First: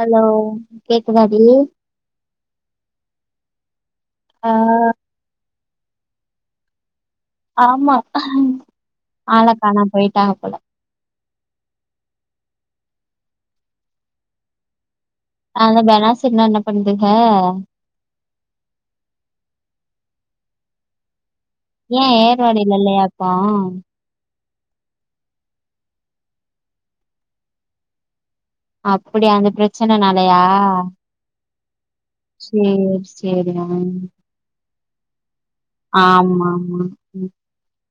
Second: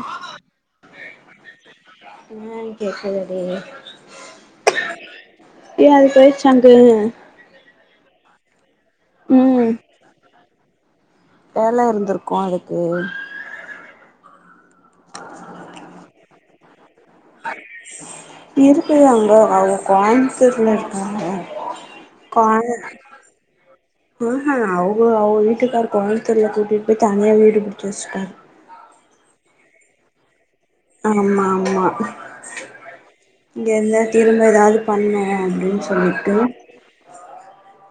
hello கேக்குதாடி ஆ கேக்குது டி ஆ ஏ அது போய்ச்சா அங்கயே ஆமா ஆள ம் காணா போயிட்டாங்க போல வேல இருந்திருக்கு அது கு அந்த பெனாசிர்லா என்னா பண்துங்க எதுக்கு அங்க அவங் கோயம்புத்தூர்ல இருக்காங்க ஏ ஏர்வாடில இல்லையா இப்போ ஆ அவுங்க அவுங்க வீட்டுக்கார் கோயம்பத்தூர்ல கூட்டிட்டு போய் தனியா வீடு புடிச்சு வச்ட்டாங் அப்டியா அந்த பிரச்சன நாலையா ஆமா ஆமா சேரி சேரி ஆ இங்க இருந்தா திரும்ப ஏதாவது பண்ணு அப்டின்னு சொல்லிட்டு ஆமா ஆமா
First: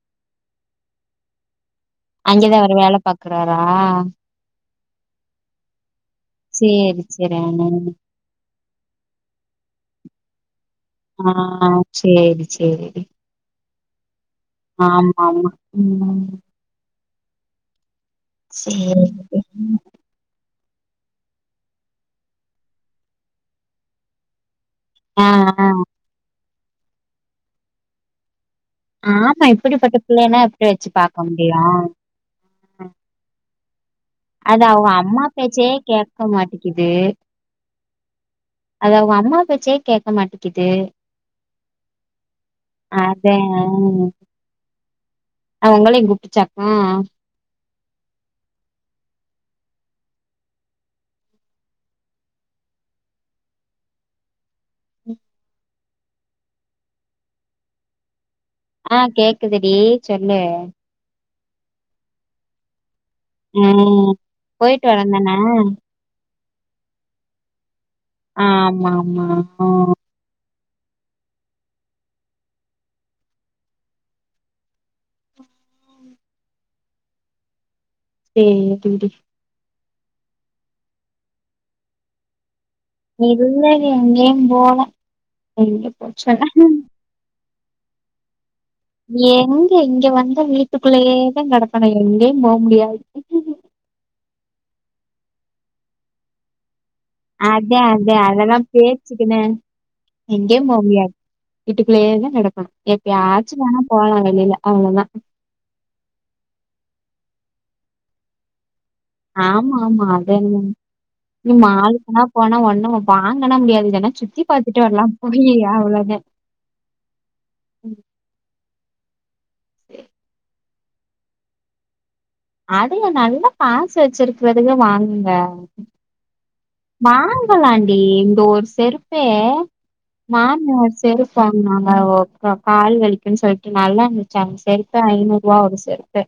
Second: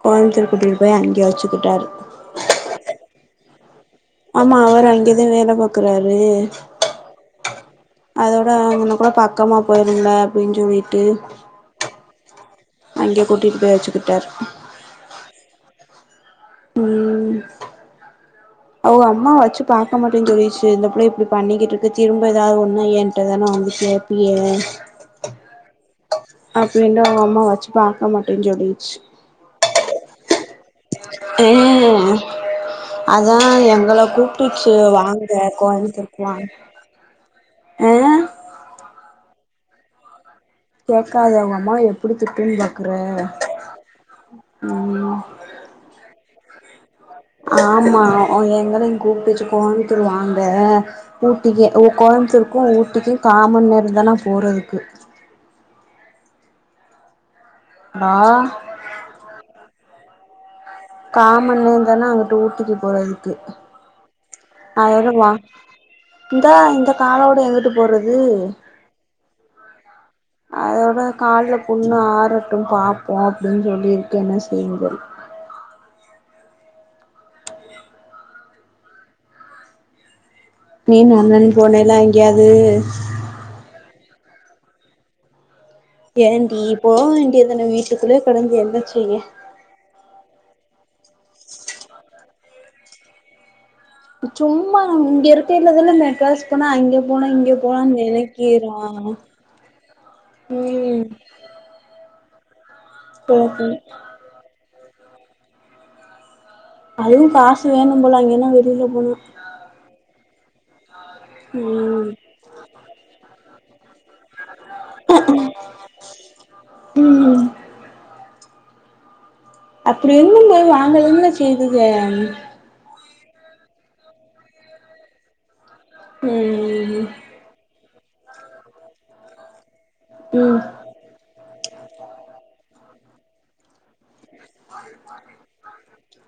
கோயம்பத்தூர் கூட்டிட்டு போய் அங்கேயே வச்சுக்கிட்டாரு அங்கேதா அவரு வேல பாக்குறாரா ஆமா அவரு அங்கேதா வேல பாக்குறாரு சேரி செரி அ அதோட இவன கூட பக்காமா போயிருந்த அப்டின்னு சொல்லிட்டு ஆ சேரி சேரிடி அங்கேயே கூட்டிட்டு போய் வச்சுக்கிட்டாரு ஆமா ஆமா ம் ம் ம் அவங்க சேரி அம்மா வெச்சு பாக்க மாட்டேன் சொல்லிச் டு இந்த பிள்ள இப்டி பண்ணிக்கிட்டு இருக்கு திரும்ப ஏதாவது ஒண்ணுனா ஏன்ட்ட தானா வந்து கேப்பியே ஆ ஆ அப்டின்டு அவங்க அம்மா வச்சு பாக்க மாட்டே சொல் ஆமா இப்படிப்பட்ட பிள்ளைன்னா எப்டி வச்சு பாக்க முடியு ம் அதா எங்கள அது கூப்ட்டுச்சு அவங்க அம்மா வாங்க பேச்சயே கோயம்புத்தூருக்கு கேக்க வாங்க மாட்டேக்குது ஆ அது அவங்க அம்மா பேச்சே கேக்க மாட்டேக் குது கேக்காத அவங்க அம்மாவ எப்டி திட்டுன்னு பாக்குற அதா அவங்களையு கூப்ட்டுச்சாகு ஆமா அது எங்கலையு கூப்ட்டுச்சு கோயம்புத்தூர் வாங்க ஊடிக்கு உ கோ யம்த்தூற்கு உட்டிக்கு காம நேர தானா போறதுக்கு மா ஆ கேக்குதுடி சொல்லு காம நேரதான அங்க்ட்டு ஊட்டிக்கு போறதுக் ம் போயிட்டு வரே வேந்தான இந்தேனா இந்த காலோட எங்குட்டு ஆ ஆமா ஆமா ஆ அதோட கால்ல புண்ணு ஆறட்டு பாப்போ அப்டின்னு சொல்லி இருக்கே என்ன செய்யும்போது சேரி டீ நீனு அண்ணன்னு போனீலா எங்யாது இல்லடி எங்கேயு போல எங்க போ ஏன்டி சொன்ன போ வேண்டியது தான வீட்டுக்குள்ளே கெடந் எங்க இங்க வந்த வீட்டுக்குள்ளேயேதா கேடக்கனு எங்க போ முடியாது சும்மா நா இங்க இருக்கல்லதான மெட்ராஸ் போனா அங்கே அதே அதே அதெல்லா பேச்சுக்குதா எங்கே போ ம் முடியாது வீட்டுக்குள்ளயேதா கெடக்கணு எப்பய்யாச்சு வேணா போலா வெளில அவ்ளோதா அதுவு காசு வேணு போல அங்கன்னா வெளியில போனா ஆமா ஆமா அத நீ ம் மாளுக்குனா போனா ஒண்ணு வாங்க என்னால முடியாது தானா சுத்தி பாத்துட்டு வரலா போயி ஆ அவளோ தா ம் அப்படி என்னங்க நாங்கள் என்ன செய்தது அதய நல்லா காசு வெச்சிருக்கறதுங்க வாங்குங்க ம் வாங்கலாண்டி இந்த ஒரு செருப்பே ம் மாமா செருப்வாங்குனாங்க [unintelligible] கால் வலிக்குன்னு சொல்ட்டு நல்லா இருந் ச்சா அந்த செருப்பே ஐநூறு ரூபா ஒரு செருப்பே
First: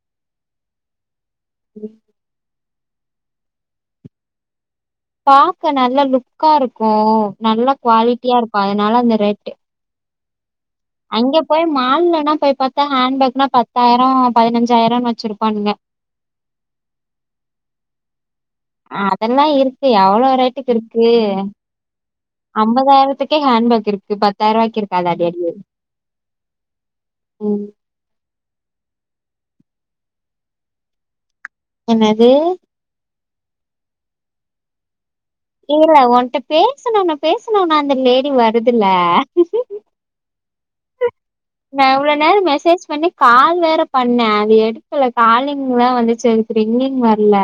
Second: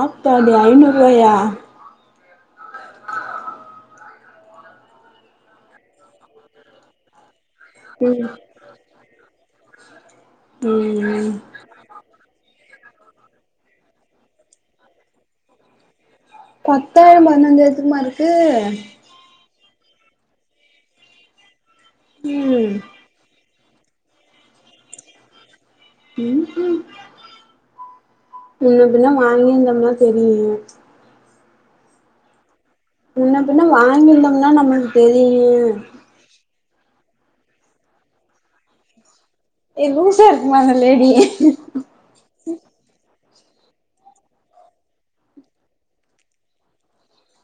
ஆத்தாடி ஐநூறு ரூபாயா ம் பாக்க நல்ல லுக்கா இருக்கு நல்லா ம் குவாலிட்டியா இருக்கு அதனால அந்த ரேட்டு ம் அங்க போய் மால்லனா போய் பாத் தா ஹேண்ட்பேக்னா பத்தாயிரோ பதினஞ்சாயிரோனு வெச்சிருப்பானுங்க பத்தாயிரோ பதினஞ்சாயிரத்துக்குமா இருக் அதெல்லா இருக்கு எவ்ளோ ரேட்டுக்கு இருக்கு ம் அம்பதாயிரத்துக்கே ஹேண்பேக் இருக்கு பத்தாயிரரூபாய்க் இருக்காதா அடி அடியே ம் ம் [unintelligible] வாங்கிருந்தமுனா தெரியு என்னது முன்ன பின்னா வாங்கியிருந்தோம்னா நம்மளுகு தெரியு பேசனுனா பேசனுனா அந்த லேடி வருதுல ஏ லூசர் நா இவ்ளோ நேரோ மெசேஜ் பண்ணி கால் வேற பண்ணே அது எடுக்கல காலிங்தா வந்துச்சு அதுக்கு ரிங்கிங் வரல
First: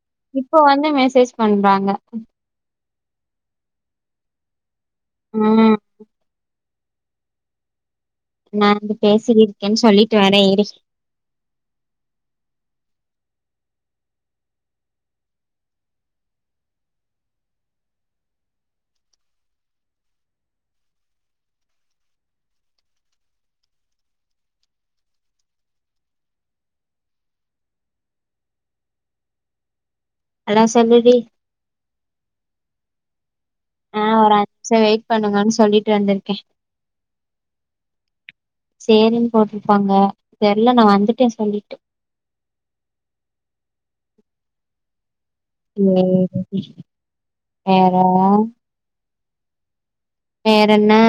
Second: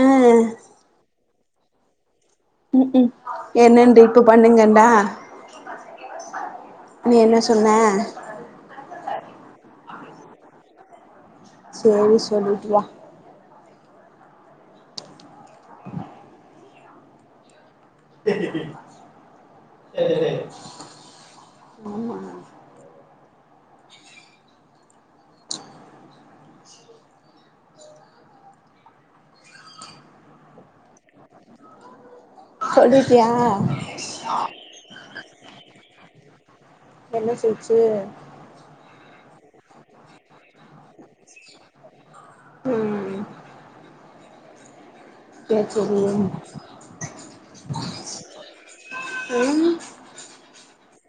ஆ இப்போ வந்து மெசேஜ் பண்றாங்க க்கும் என்னட்டு இப்போ பண்ணுங்கன்டா ம் நீ என்ன சொன்னே பேசி இருக்கேன்னு சொல்லிட்டு வரே இரு சேரி சொல்லிட்டு வா ஆமா அலோ சொல்லுடி சொல்லிட்டியா ஆ ஒரு அஞ்சு ம்ஷோ வெயிட் பண்ணுங்கனு சொல்லிட்டு வந்துருக்கே என்ன சொல்ச்சு ஏனின்னு போட்டுருப்பாங்க தெர்ல நா வந்துட்டே சொல்லிட்டு ம் சேரி டி வேற ம் வேறென்னே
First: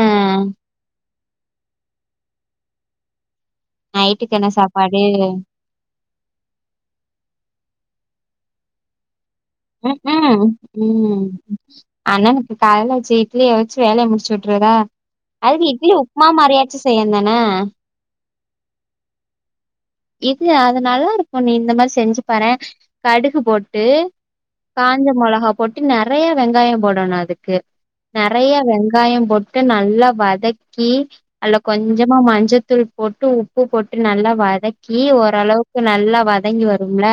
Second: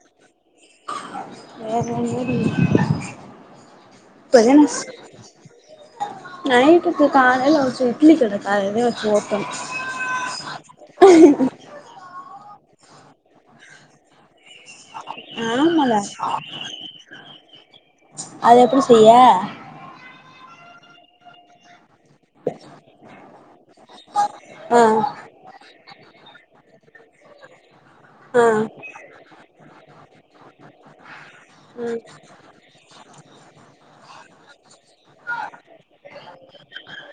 வேற என்னடி [inaudible] நைட்டுக்கு என்ன பெயனக்ஸ் சாப்பாடு நைட்டுக்கு காலைல வச்சு இட்லி கட காலைலே வச்சுருவோ ம்ம் ம் அண்ணனுக்கு காலைல வச்ச இட்லிய வச்சு வேலைய முடிச்சுவிட்ரறதா அதுக்கு இட்லி ஆமால உப்மா மாரியாச்சு செய்யணு தான அது எப்டி செய்ய இது அது நல்லா இருக்கு நீ இந்த மாரி செஞ்சு பாரே கடுகு போட்டு ஆ காஞ்ச மொளகா போட்டு நெறைய வெங்காய போடணு அதுக்கு ஆ நெறையா வெங்காய போட்டு நல்லா வதக்கி அதுல கொஞ்சமா மஞ்சத்தூள் போ போட்டு உப்பு போட்டு நல்லா வதக்கி ஓரளவுக்கு நல்லா வதங்கி வரும்ல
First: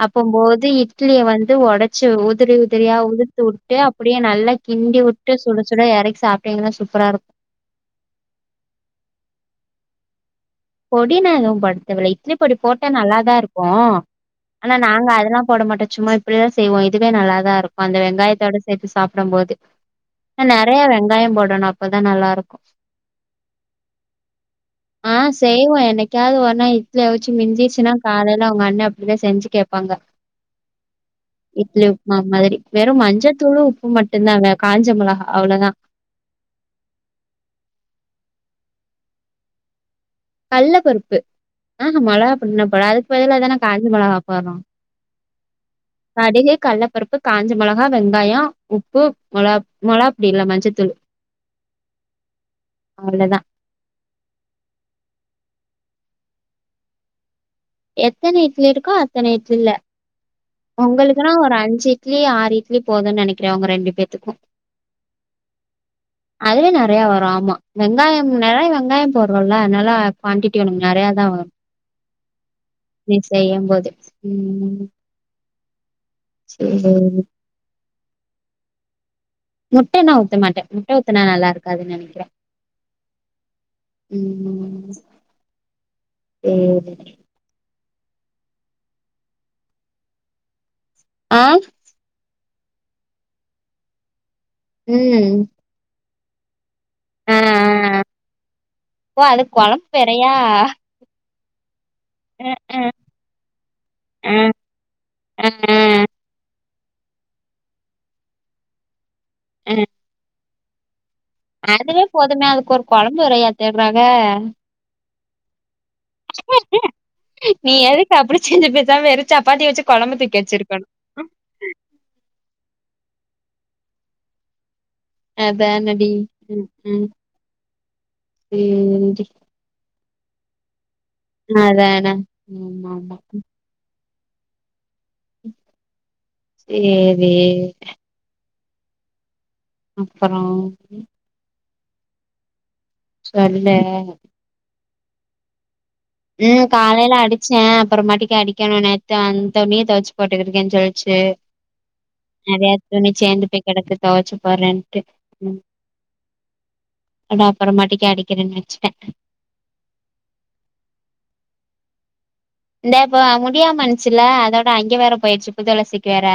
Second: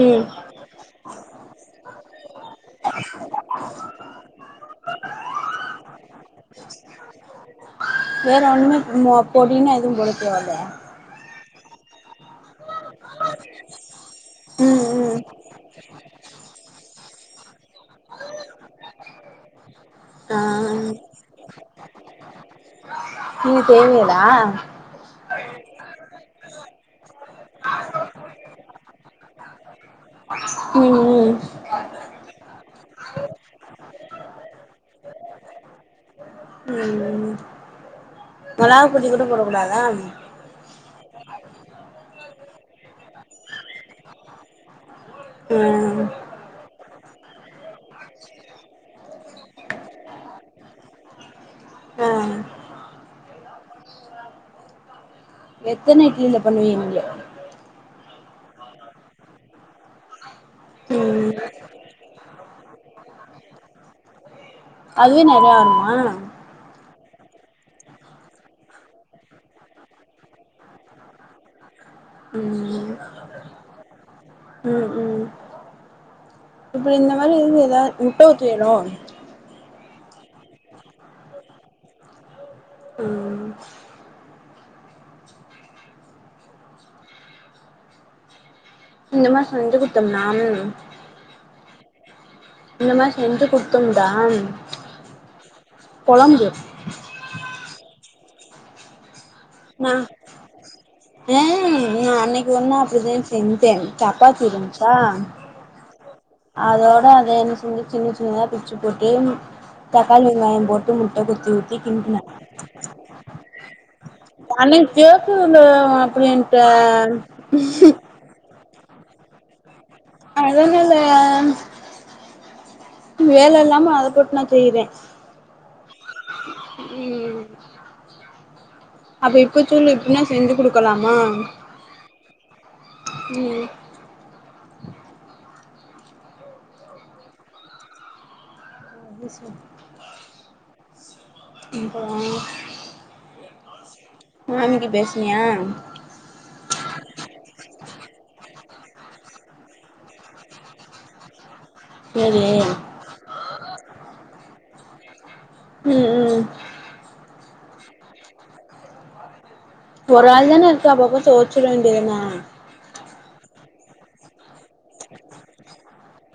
ம் அப்பம்போது இட்லிய வந்து ஒடச்சு உதிரி உதிரியா உதுத்துவுட்டு அப்டியே நல்லா கிண்டி உட்டு சுட சுட எறக்கி சாப்ட்டீங்கனா சூப்பரா இருக்கு வேற ஒன்னுமே இந்த பொடின்னா எதுவு போடக்கூடாதுல பொடினா எதுவு போடத்தேவல்ல இட்லிப் பொடி போட்டா நல்லாதா இருக்கு ஆனா ம் நாங்க ம் அதெல்லா போட மாட்டோ சும்மா இப்டிதா செய்வோ இதுவே நல்லாதா இருக்கு அந்த வெங்காயத்தோட சேத்து சாப்டம் போது ஆ நெறையா வெங்காய போடணு அப்பதா நல்லாருக்கு நீங்க செய்வீங்களா தேவ என்னைக்காது ஒரு நா இட்லி அவிச்சு மிஞ்சிர்ச்சுனா காலைல ஒங்க அண்ண அப்டிதா செஞ்சு கேப்பாங்க ம் ம் இட்லி உப்மா மாதிரி வெறு மஞ்சத்தூளு உப்பு மட்டுந்தாங்க காஞ்ச மொளகா அவளதா ம் மொளகா பொடி கூட போட கூடாதா கல்ல பருப்பு ஆஹ மொளகா பொடிலா போட அதுக்கு பதிலா தான காஞ்ச மொளகா போட்றோ ம் கடைலே கட்லப் பருப்பு உப்பு காஞ்ச மொளகா வெங்காய உப்பு மொளாப் மொளகாப்படி இல்ல மஞ்சத்தூளு ஆ அவளதா எத்தன இட்லில பண்ணுவீங் நீங்க எத்தன இட்லி இருக்கோ அத்தன இட்லில ம் ஒங்களுக்குனா ஒரு அஞ்சு இட்லி ஆறு இட்லி போதுன் நெனைக்கிறே ஒங்க ரெண்டு பேத்துக்கு அதுவே நெறையா வருமா அதுவே நெறையா வரு ஆமா வெங்காயம் நெறைய வெங்காய போட்றோல்ல அதனால குவான்டிட்டி ஒனக்கு நெறையா தா வரு ஆஹ நீ செய்யும் போது ம் இப்டி இந்த சேரி மாரி இருந்து எதாது முட்ட ஊத்துவியலோ த்த மாட்டே முட்ட ஊத்துனா நல்லா இருக்காதுன்னு நெனைக்கிறே ம் ம் சேரி இந்த மார் செஞ்சு குட்த்தம்னாம் ஆ இந்த மார் செஞ்சு குட்த்தோம் தான் ம் கொழம்பு ஆ ஆ ஓ அதுக் கொழம்பு வேறையா ஏ ம் நா அ அன்னைக்கு ஒன்னு அ அப்டிதா செஞ்சே அ சப்பாத்தி இருந்ச்சா அ அதோட அத என்ன செஞ்சே சின்ன சின்னதா பிச்சு போட்டு அ தக்காளி வெங்காய போட்டு முட் ட கொத்தி ஊத்தி அதுவே கிண்டுன போதுமே அதுக்கு ஒரு கொழம்பு வேறையா தேட்றாங்க அன்னைக்கே ஸ்கூலு அப்டின்ட்டான் தா வெறு சாப்பாட்டி வச்சு கொழம்பு தூக்கி வச்சிருக்கணு அதனால வேல இல்லாம அத போட்டு நா செய்றே அதா ஹாண்ட்ரைடிங் [unintelligible] ம் ம் ம் இன்னு செஞ்சு குடுக்கலாமா அதான ஆமா ஆமா ம் சேரி அது செரி இப்பதா இப்பதா அதுல மாமிக்கி பேசினியா ம் காலைல அடிச்சே அப்றோமாட்டிக்க அடிக்கணு நேத்து அந்த துணிய துவச்சு போட்டுட்டு இருக்கேனு சொல்ச்சு சேரி து நெறைய துணி சேந்து போய் கிடக்கு துவச்சு போறேன்ட்டு ம் அட அப்பறமாட்டிக்க அடிக்கிறே வச்சுட்டே ஒரு ஆள் தானே இருக்கு அப்பப்ப தோச்சுட வேண்டியதனே இந்த இப்ப முடியாம இருச்சுல அதோட அங்க வேற போய்டுச்சு புதுஅளசிக்கி வேற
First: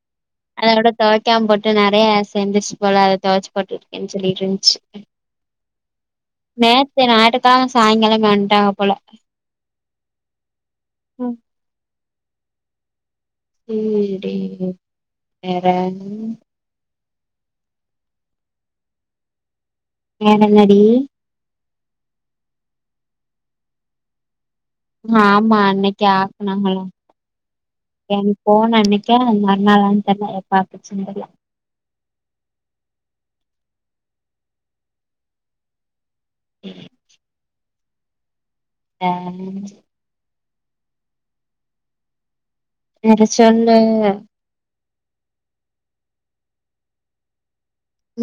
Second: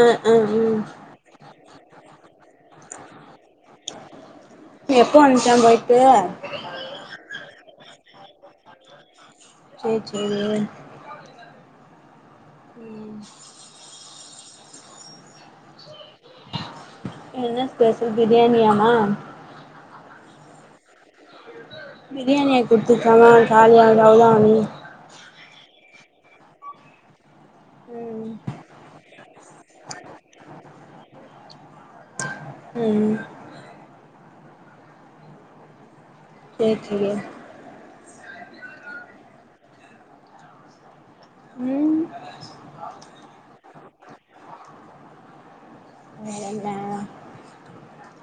ஆ ஆ ம் அதோட தொவைக்காம போ ட நெறைய சேந்துருச்சு போல அத துவச்சுப் போட்டுட்ருக்கேனு சொல்லிட்டு இருந் எப்போ வந்துச்சா போயிட்டு நேத்து நாட்டுகாளோ சாய்ங்காளோ வண்டாங்க போல செரி செரி ம் ம் திண்டே இரு வேற என்ன ஸ்பெஷல் பிரியாணியாமா வேற என்னாடி பிரியாணியா குடுத்துக்காங்க காலிய்டு அவ்ளோதா நீ ஆமா அன்னைக்கு ஆக்குனாங்களா என் ம் போனனைக்கா மறுநாளானு தெர்ல பாத்துச்சு நிம்மதியா ம் [unintelligible] டாங் ம் வேற சொல்லு வேறென்ன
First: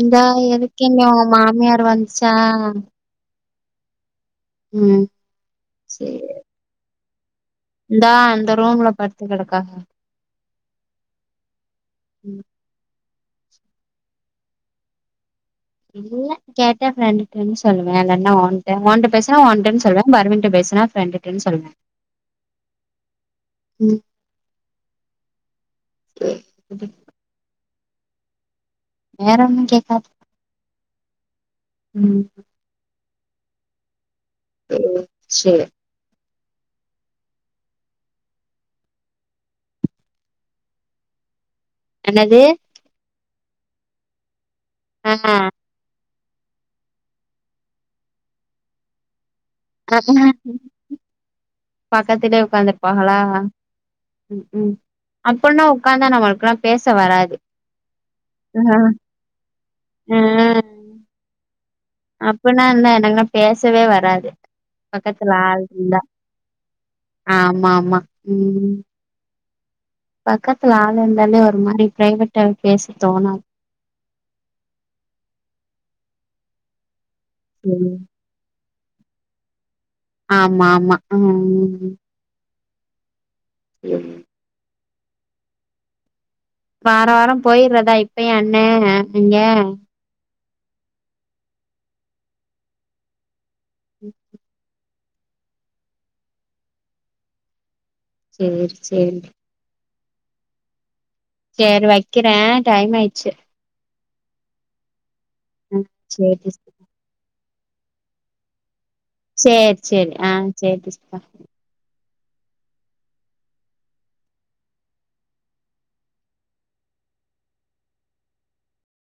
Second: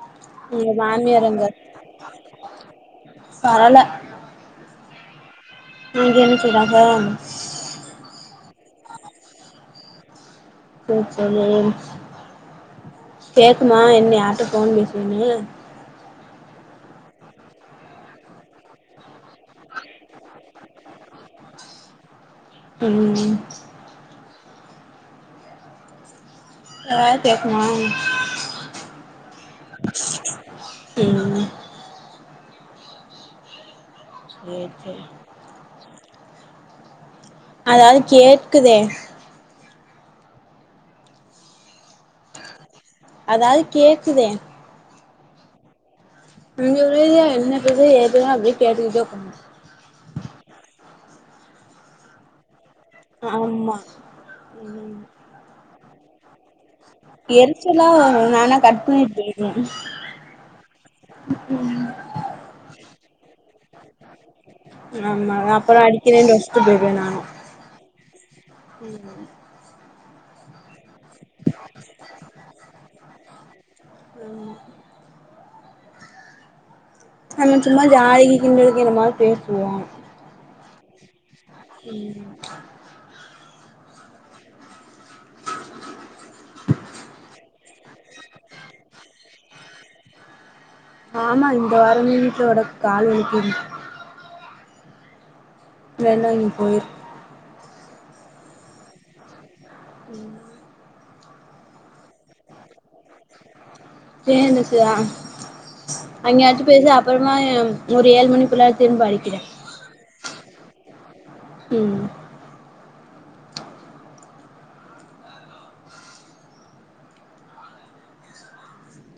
இந்தா இருக்கேமே ஓ எங்க மாமியார் வந்துச்சா வரல ம் இங்க சேரி என்ன செய்வாக இந்தா அந்த ரூம்ல படுத்து கெடக்கா செர்ச் செரி ம் கேக்குமா என் யார்ட்ட போன் பேசுவனு இல்ல கேட்ட ஃப்ரெண்டுட்டனு சொல்லுவே இல்லனா உன்ட உன்ட பேசுனா உன்டனு சொல்வே பர்வீன்ட பேசுனா ஃப்ரெண்டுட்டனு சொல்வே ம் சேரி விடு ஆ கேக்குமா வேற ஒன்னு கேக்காது ம் ம் சேரி சேரி ம் சேர் அதாவது கேக்குதே என்னது அதாவது கேக்குதே ஆஹ இங்க உள்ளது என்ன பேசுற ஏது பேசுன அப்டியே கேட்டுட்டே உக்காந் பக்கத்திலேயே உக்காந்து இருப்பாகலா ஆமா ம் ம் அப்பனா உக்காந்தான பாக்குரா பேச வராது எரிச்சலா வரு நானா ஆ கட் பண்ணிட்டு போயிருவே ம் அப்பனா என்ன எனக்குனா பேசவே வராது பக்கத்துல ஆமா ஆள் அப்றோ இருந்தா அடிக்குறேனு வச்சிட்டு போய்டுவே நானு ஆமா ஆமா ம் பக்கத்துல ஆ என்ன இருந்தாலுமே ஒரு மாரி பிரைவேட்டா பேசத் தோணாத் ஆமா நம்ம சும்மா ம் ஜாலிக்கு கிண்டலுக்கு இந்த மாரி பேசுவோ ஆமா ஆமா ம் ம் [unintelligible] வாரம் வாரம் போயி தா இப்ப அண்ண நீங்க ஆமா இந்த வாரம் மீட்டோட கால் வலிக்குது ம் வேணா நீ போயிரு சேரி சேரிங்க ப்ரோ உம் சரி வைக்கிறேன் டைம் ஆயிடுச்சு சேரிங்க சுதா ம் சேரி அங்கயாச்சும் பேசு அப்புறமா ஒரு ஏழு மணிக்குள்ள சேரி சேரி ஆஹ் சேரி சுதா ம்